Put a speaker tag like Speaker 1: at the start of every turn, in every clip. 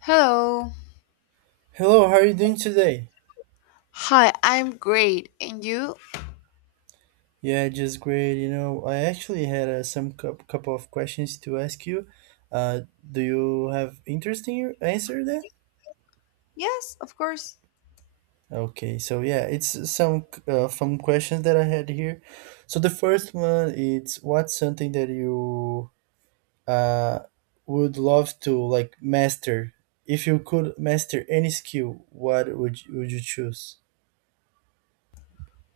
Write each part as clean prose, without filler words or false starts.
Speaker 1: Hello.
Speaker 2: Hello, how are you doing today?
Speaker 1: Hi, I'm great. And you?
Speaker 2: Yeah, just great. I actually had some couple of questions to ask you. Uh, do you have interesting answer then?
Speaker 1: Yes, of course.
Speaker 2: Okay, so yeah, it's some fun questions that I had here. So the first one is what's something that you uh would love to like master? If you could master any skill, what would you choose?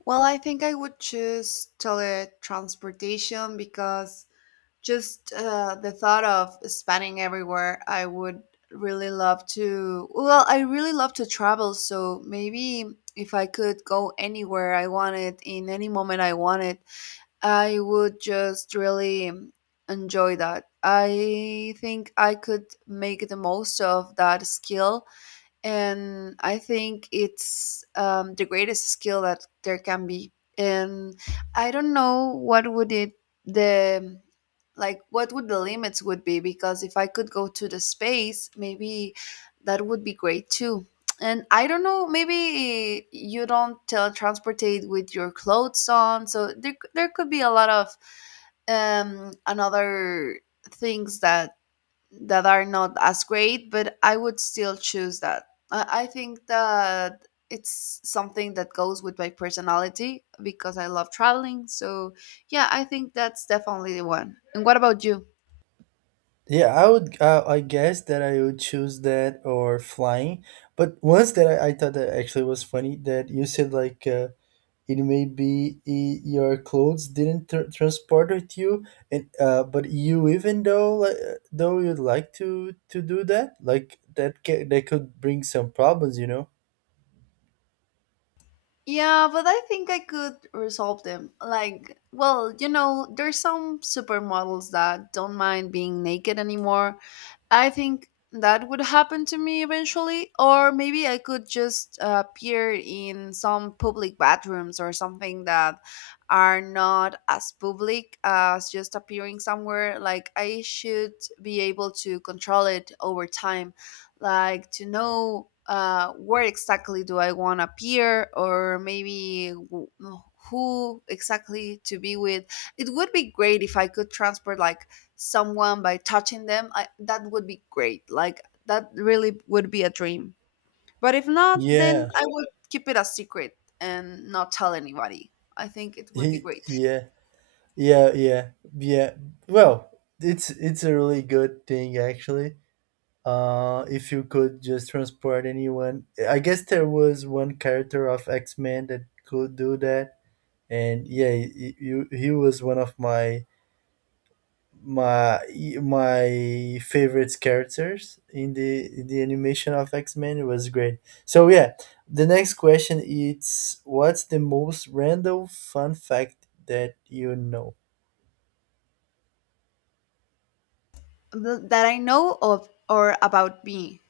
Speaker 1: Well, I think I would choose teletransportation because just the thought of spanning everywhere, I would really love to. Well, I really love to travel, so maybe if I could go anywhere I wanted in any moment I wanted, I would just really enjoy that. I think I could make the most of that skill, and I think it's the greatest skill that there can be. And I don't know what would it the like what would the limits would be, because if I could go to the space, maybe that would be great too. And I don't know, maybe you don't teletransportate with your clothes on, so there could be a lot of another things that are not as great, but I would still choose that. I think that it's something that goes with my personality because I love traveling. So, yeah, I think that's definitely the one. And what about you?
Speaker 2: Yeah, I would. I guess that I would choose that or flying. But once that I thought that actually was funny that you said like it may be your clothes didn't transport with you, and but you even though like, though you'd like to do that, like that that could bring some problems.
Speaker 1: Yeah, but I think I could resolve them. Like, well, there's some supermodels that don't mind being naked anymore. I think that would happen to me eventually, or maybe I could just appear in some public bathrooms or something that are not as public as just appearing somewhere. Like, I should be able to control it over time, like, to know. Where exactly do I want to appear, or maybe who exactly to be with? It would be great if I could transport like someone by touching them, that would be great. Like, that really would be a dream, but if not, then
Speaker 2: Yeah,
Speaker 1: I would keep it a secret and not tell anybody. I think it would be
Speaker 2: he,
Speaker 1: great.
Speaker 2: yeah, yeah, yeah, yeah. Well, it's a really good thing actually. If you could just transport anyone, I guess there was one character of X Men that could do that, and yeah, he was one of my my favorite characters in the animation of X Men. It was great. So yeah, the next question is what's the most random fun fact that you know?
Speaker 1: That I know of, or about me?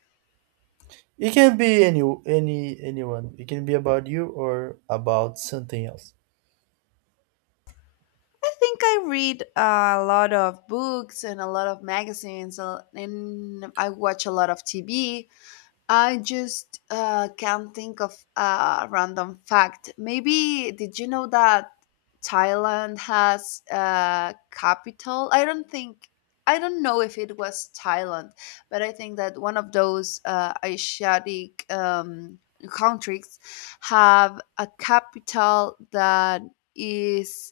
Speaker 2: It can be anyone. It can be about you or about something else.
Speaker 1: I think I read a lot of books and a lot of magazines, and I watch a lot of TV. I just can't think of a random fact. Maybe did you know that Thailand has a capital? I don't think. I don't know if it was Thailand, but I think that one of those Asiatic countries have a capital that is,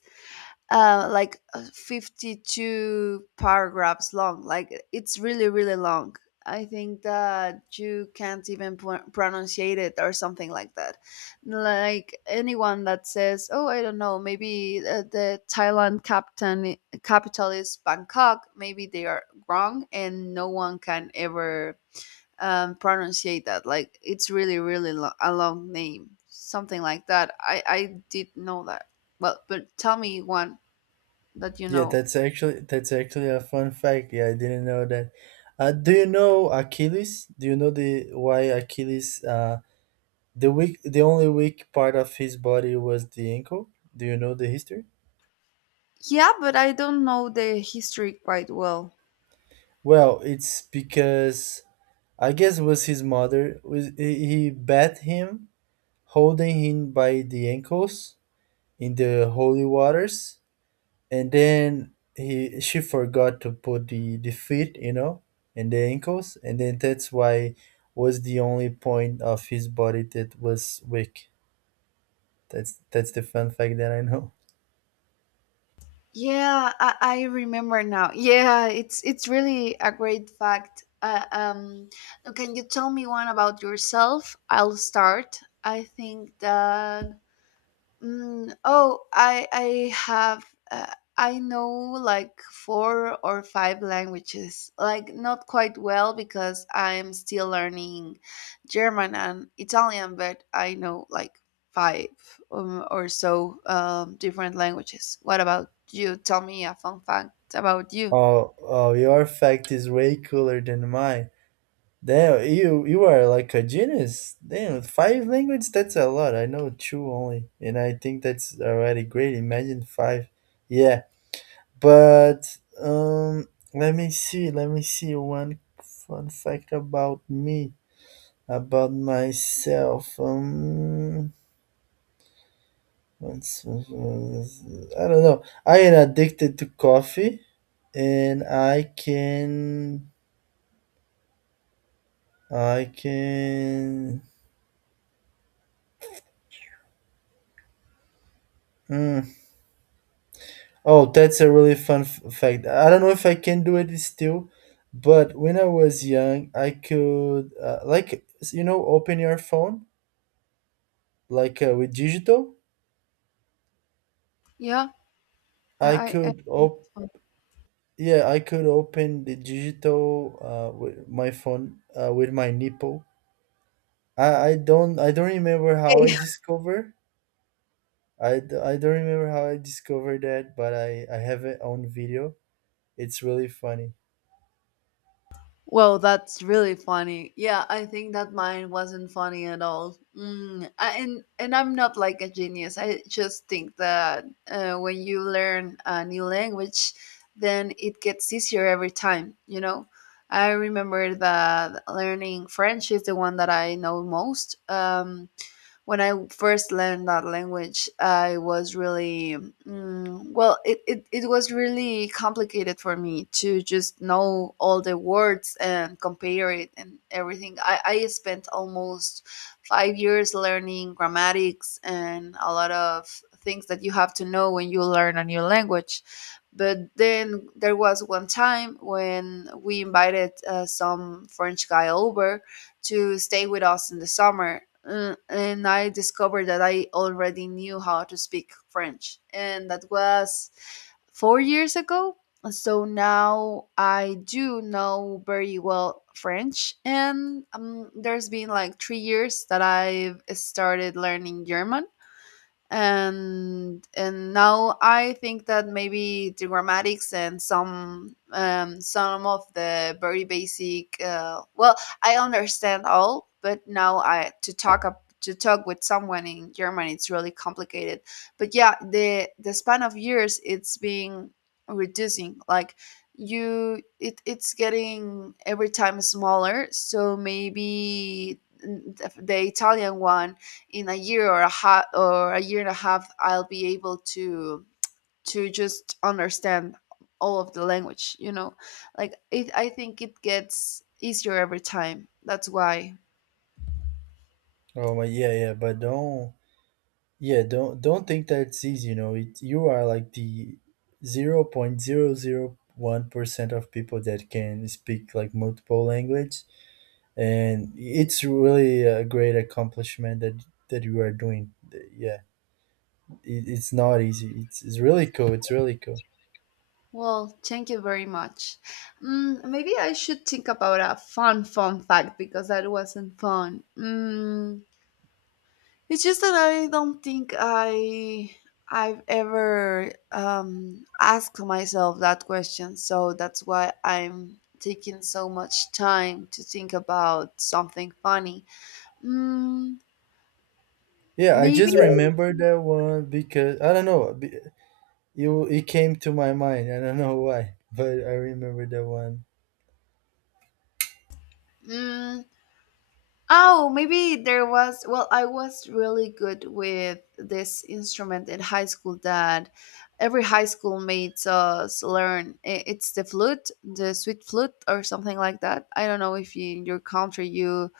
Speaker 1: like, 52 paragraphs long. Like, it's really, really long. I think that you can't even pronounce it or something like that. Like, anyone that says, "Oh, I don't know, maybe the Thailand captain capital is Bangkok," maybe they are wrong, and no one can ever pronunciate that. Like, it's really, really a long name, something like that. I did know that. Well, but tell me one that you
Speaker 2: Yeah,
Speaker 1: know.
Speaker 2: that's actually a fun fact. Yeah, I didn't know that. Do you know Achilles? Do you know the why Achilles? The only weak part of his body was the ankle. Do you know the history?
Speaker 1: Yeah, but I don't know the history quite well.
Speaker 2: Well, it's because I guess it was his mother. Was he bet him holding him by the ankles in the holy waters, and then he she forgot to put the feet and the ankles, and then that's why was the only point of his body that was weak. That's the fun fact that I know.
Speaker 1: Yeah, I remember now. Yeah, it's really a great fact. Can you tell me one about yourself? I'll start. I think that. Oh, I have, I know like four or five languages. Like, not quite well, because I'm still learning German and Italian, but I know like five, or so, different languages. What about you? Tell me a fun fact about you.
Speaker 2: Oh, your fact is way cooler than mine. Damn, you are like a genius. Damn, five languages. That's a lot. I know two only, and I think that's already great. Imagine five. Yeah. But let me see. Let me see one fun fact about me, about myself. I don't know. I am addicted to coffee, and I can. Mm. Oh, that's a really fun fact. I don't know if I can do it still, but when I was young, I could like open your phone like with digital.
Speaker 1: Yeah,
Speaker 2: I
Speaker 1: I. I
Speaker 2: could op- yeah, I could open the digital with my phone with my nipple. I don't remember how I
Speaker 1: Okay.
Speaker 2: discover. I don't remember how I discovered that, but I have it on video. It's really funny.
Speaker 1: Well, that's really funny. Yeah, I think that mine wasn't funny at all. And I'm not like a genius. I just think that when you learn a new language, then it gets easier every time. You know, I remember that learning French is the one that I know most. When I first learned that language, I was really, well, it was really complicated for me to just know all the words and compare it and everything. I spent almost 5 years learning grammatics and a lot of things that you have to know when you learn a new language. But then there was one time when we invited some French guy over to stay with us in the summer, and I discovered that I already knew how to speak French, and that was 4 years ago. So now I do know very well French, and there's been like 3 years that I've started learning German, and now I think that maybe the grammatics and some, some of the very basic, well, I understand all, but now I to talk up to talk with someone in German it's really complicated. But yeah, the span of years it's being reducing. Like, you it's getting every time smaller. So maybe, the Italian one, in a year or a half or a year and a half, I'll be able to just understand all of the language. Like, it, I think it gets easier every time. That's why.
Speaker 2: Oh my, yeah, yeah, but don't, yeah, don't think that it's easy. You are like the 0.001% of people that can speak like multiple language, and it's really a great accomplishment that you are doing. Yeah. It's not easy. It's really cool. It's really cool.
Speaker 1: Well, thank you very much. Maybe I should think about a fun fact, because that wasn't fun. It's just that I don't think I've ever asked myself that question, so that's why I'm taking so much time to think about something funny. Mm,
Speaker 2: Yeah, I
Speaker 1: Maybe.
Speaker 2: just remember that one because I don't know be- you it came to my mind. I don't know why. But I remember that one.
Speaker 1: Mm, Oh, maybe there was. Well, I was really good with this instrument in high school that every high school made us learn. It's the flute, the sweet flute, or something like that. I don't know if you, in your country, you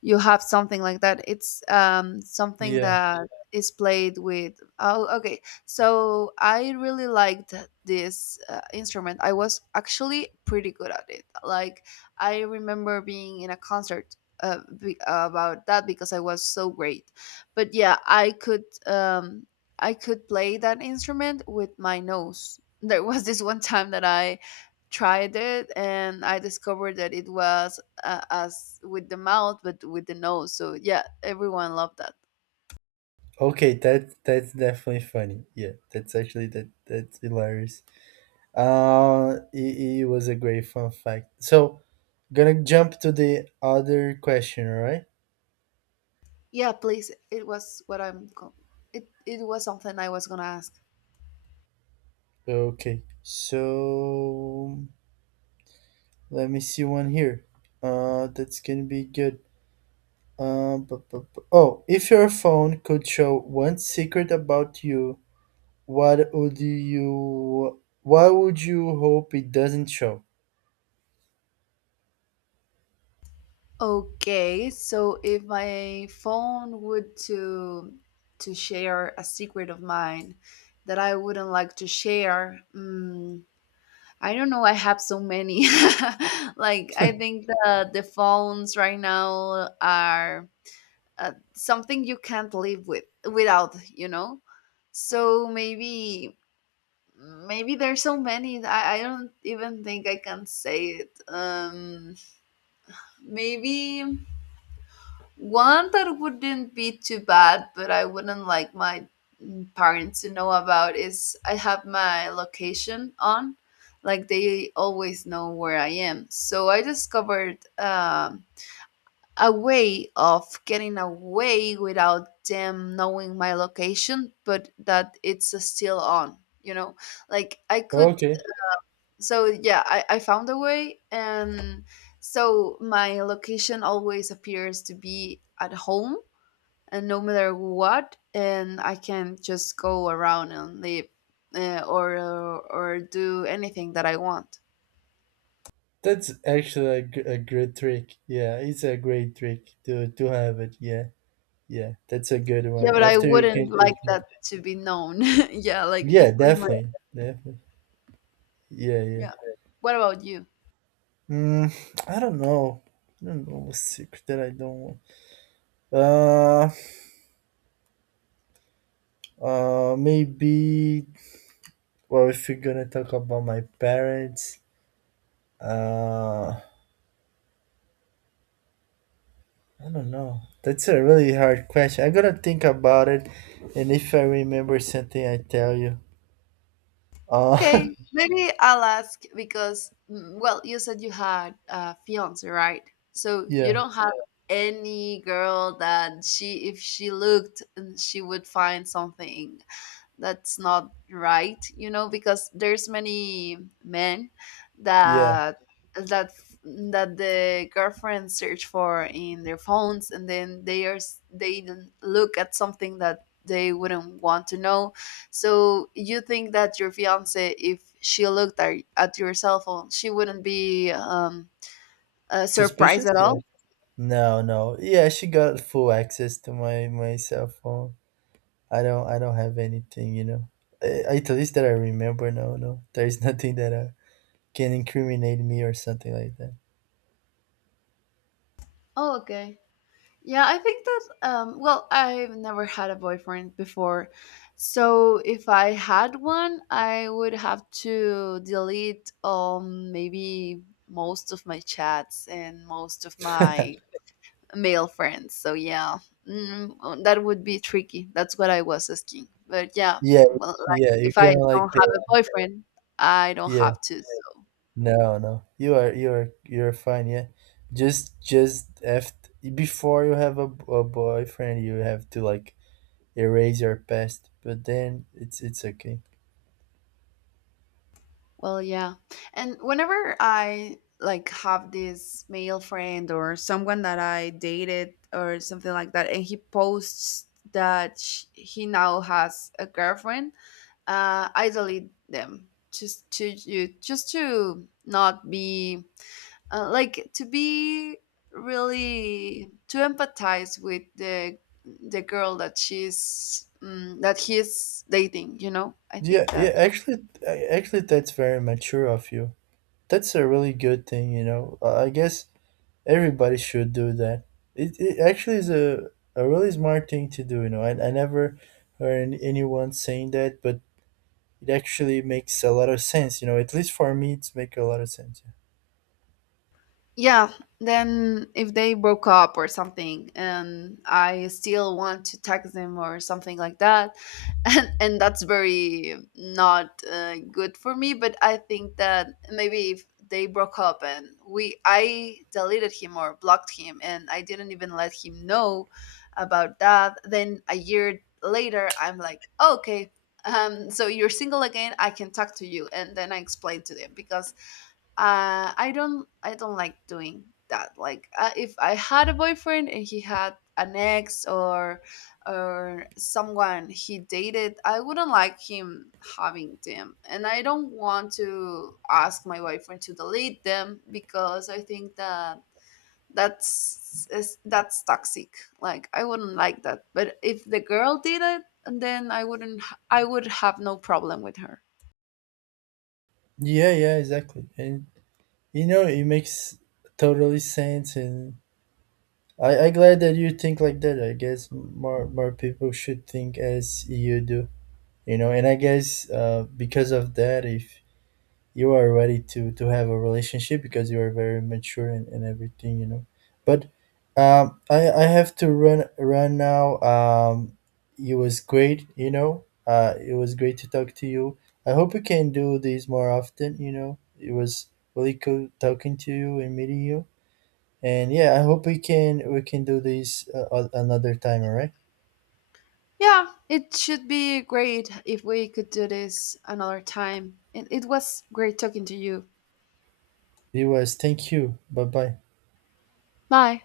Speaker 1: you have something like that. It's something
Speaker 2: Yeah.
Speaker 1: that is played with. Oh, okay. So I really liked this instrument. I was actually pretty good at it. Like, I remember being in a concert, about that, because I was so great. But yeah, I could play that instrument with my nose. There was this one time that I tried it, and I discovered that it was, as with the mouth but with the nose, so yeah, everyone loved that.
Speaker 2: Okay, that's definitely funny. Yeah, that's actually, that's hilarious. It was a great fun fact, so gonna jump to the other question. All right.
Speaker 1: Yeah, please, it was what it was something I was gonna ask.
Speaker 2: Okay, so let me see one here. That's gonna be good. Oh, if your phone could show one secret about you, what would you hope it doesn't show?
Speaker 1: Okay, so if my phone would to share a secret of mine that I wouldn't like to share, I don't know, I have so many. Like, I think that the phones right now are something you can't live with without, so maybe there's so many that I don't even think I can say it. Maybe one that wouldn't be too bad, but I wouldn't like my, parents to know about, is I have my location on. Like, they always know where I am, so I discovered a way of getting away without them knowing my location, but that it's, still on, you know? Like, I could,
Speaker 2: Okay,
Speaker 1: so yeah, I found a way. And so my location always appears to be at home, and no matter what. And I can just go around and live. Uh, or, or or do anything that I want.
Speaker 2: that's actually a great trick. Yeah, it's a great trick to have it. Yeah, yeah, that's a good
Speaker 1: Yeah,
Speaker 2: one.
Speaker 1: but I
Speaker 2: After you
Speaker 1: wouldn't
Speaker 2: can
Speaker 1: like
Speaker 2: take me.
Speaker 1: that to be known. Yeah, like if
Speaker 2: Yeah,
Speaker 1: if my,
Speaker 2: definitely, definitely. Yeah, yeah.
Speaker 1: yeah. What about you?
Speaker 2: Mm, I don't know. I don't know a secret that I don't want. Uh, maybe. Well, if you're gonna talk about my parents, uh, I don't know. That's a really hard question. I gotta think about it, and if I remember something, I tell you. Uh,
Speaker 1: Okay, maybe I'll ask because, well, you said you had a fiance, right? So you
Speaker 2: yeah,
Speaker 1: don't have any girl that she, if she looked, she would find something that's not right, because there's many men
Speaker 2: yeah.
Speaker 1: that that that the girlfriends search for in their phones, and then they look at something that they wouldn't want to know. So you think that your fiance, if she looked at your cell phone, she wouldn't be surprised
Speaker 2: Suspicious?
Speaker 1: at
Speaker 2: Yeah.
Speaker 1: all?
Speaker 2: No, no. Yeah, she got full access to my cell phone. I don't have anything. At least that I remember. No, no, there is nothing that can incriminate me or something like
Speaker 1: Oh, okay. Yeah, I think that, well, I've never had a boyfriend before. So if I had one, I would have to delete, maybe most of my chats and most of my
Speaker 2: that.
Speaker 1: male friends. So yeah, that would be tricky. That's what I was asking. But yeah,
Speaker 2: Yeah,
Speaker 1: well, like
Speaker 2: yeah, you're
Speaker 1: if I
Speaker 2: gonna like
Speaker 1: don't have a boyfriend, I don't
Speaker 2: yeah.
Speaker 1: have to.
Speaker 2: No, no, you're fine. Yeah, just after before you have a boyfriend, you have to like erase your past. But then it's okay.
Speaker 1: Well, yeah. And whenever I like have this male friend, or someone that I dated or something like that, and he posts that sh he now has a girlfriend, I delete them, just to not be, like, to be really, to empathize with the girl that she's, that he's dating. I
Speaker 2: Yeah,
Speaker 1: think
Speaker 2: yeah.
Speaker 1: that,
Speaker 2: Actually, that's very mature of you. That's a really good thing. I guess everybody should do that. It actually is a really smart thing to do. I never heard anyone saying that, but it actually makes a lot of sense. At least for me, it's make a lot of sense. Yeah,
Speaker 1: yeah, then if they broke up or something and I still want to text them or something like that, and that's very not good for me. But I think that maybe if they broke up and we I deleted him or blocked him and I didn't even let him know about that, then a year later, I'm like, okay, so you're single again, I can talk to you. And then I explain to them, because I don't like doing that. Like, if I had a boyfriend and he had an ex, or someone he dated, I wouldn't like him having them. And I don't want to ask my boyfriend to delete them, because I think that that's toxic. Like, I wouldn't like that. But if the girl did it, then I wouldn't I would have no problem with her.
Speaker 2: yeah, yeah, exactly. And it makes totally sense. And I glad that you think like that. I guess more people should think as you do. And I guess because of that, if you are ready to have a relationship because you are very mature and everything, but I have to run now. It was great. It was great to talk to you. I hope we can do these more often. It was really cool talking to you and meeting you, and yeah, I hope we can do this another time, all right.
Speaker 1: Yeah, it should be great if we could do this another time. It was great talking to you.
Speaker 2: it was Thank you. Bye, bye.
Speaker 1: Bye.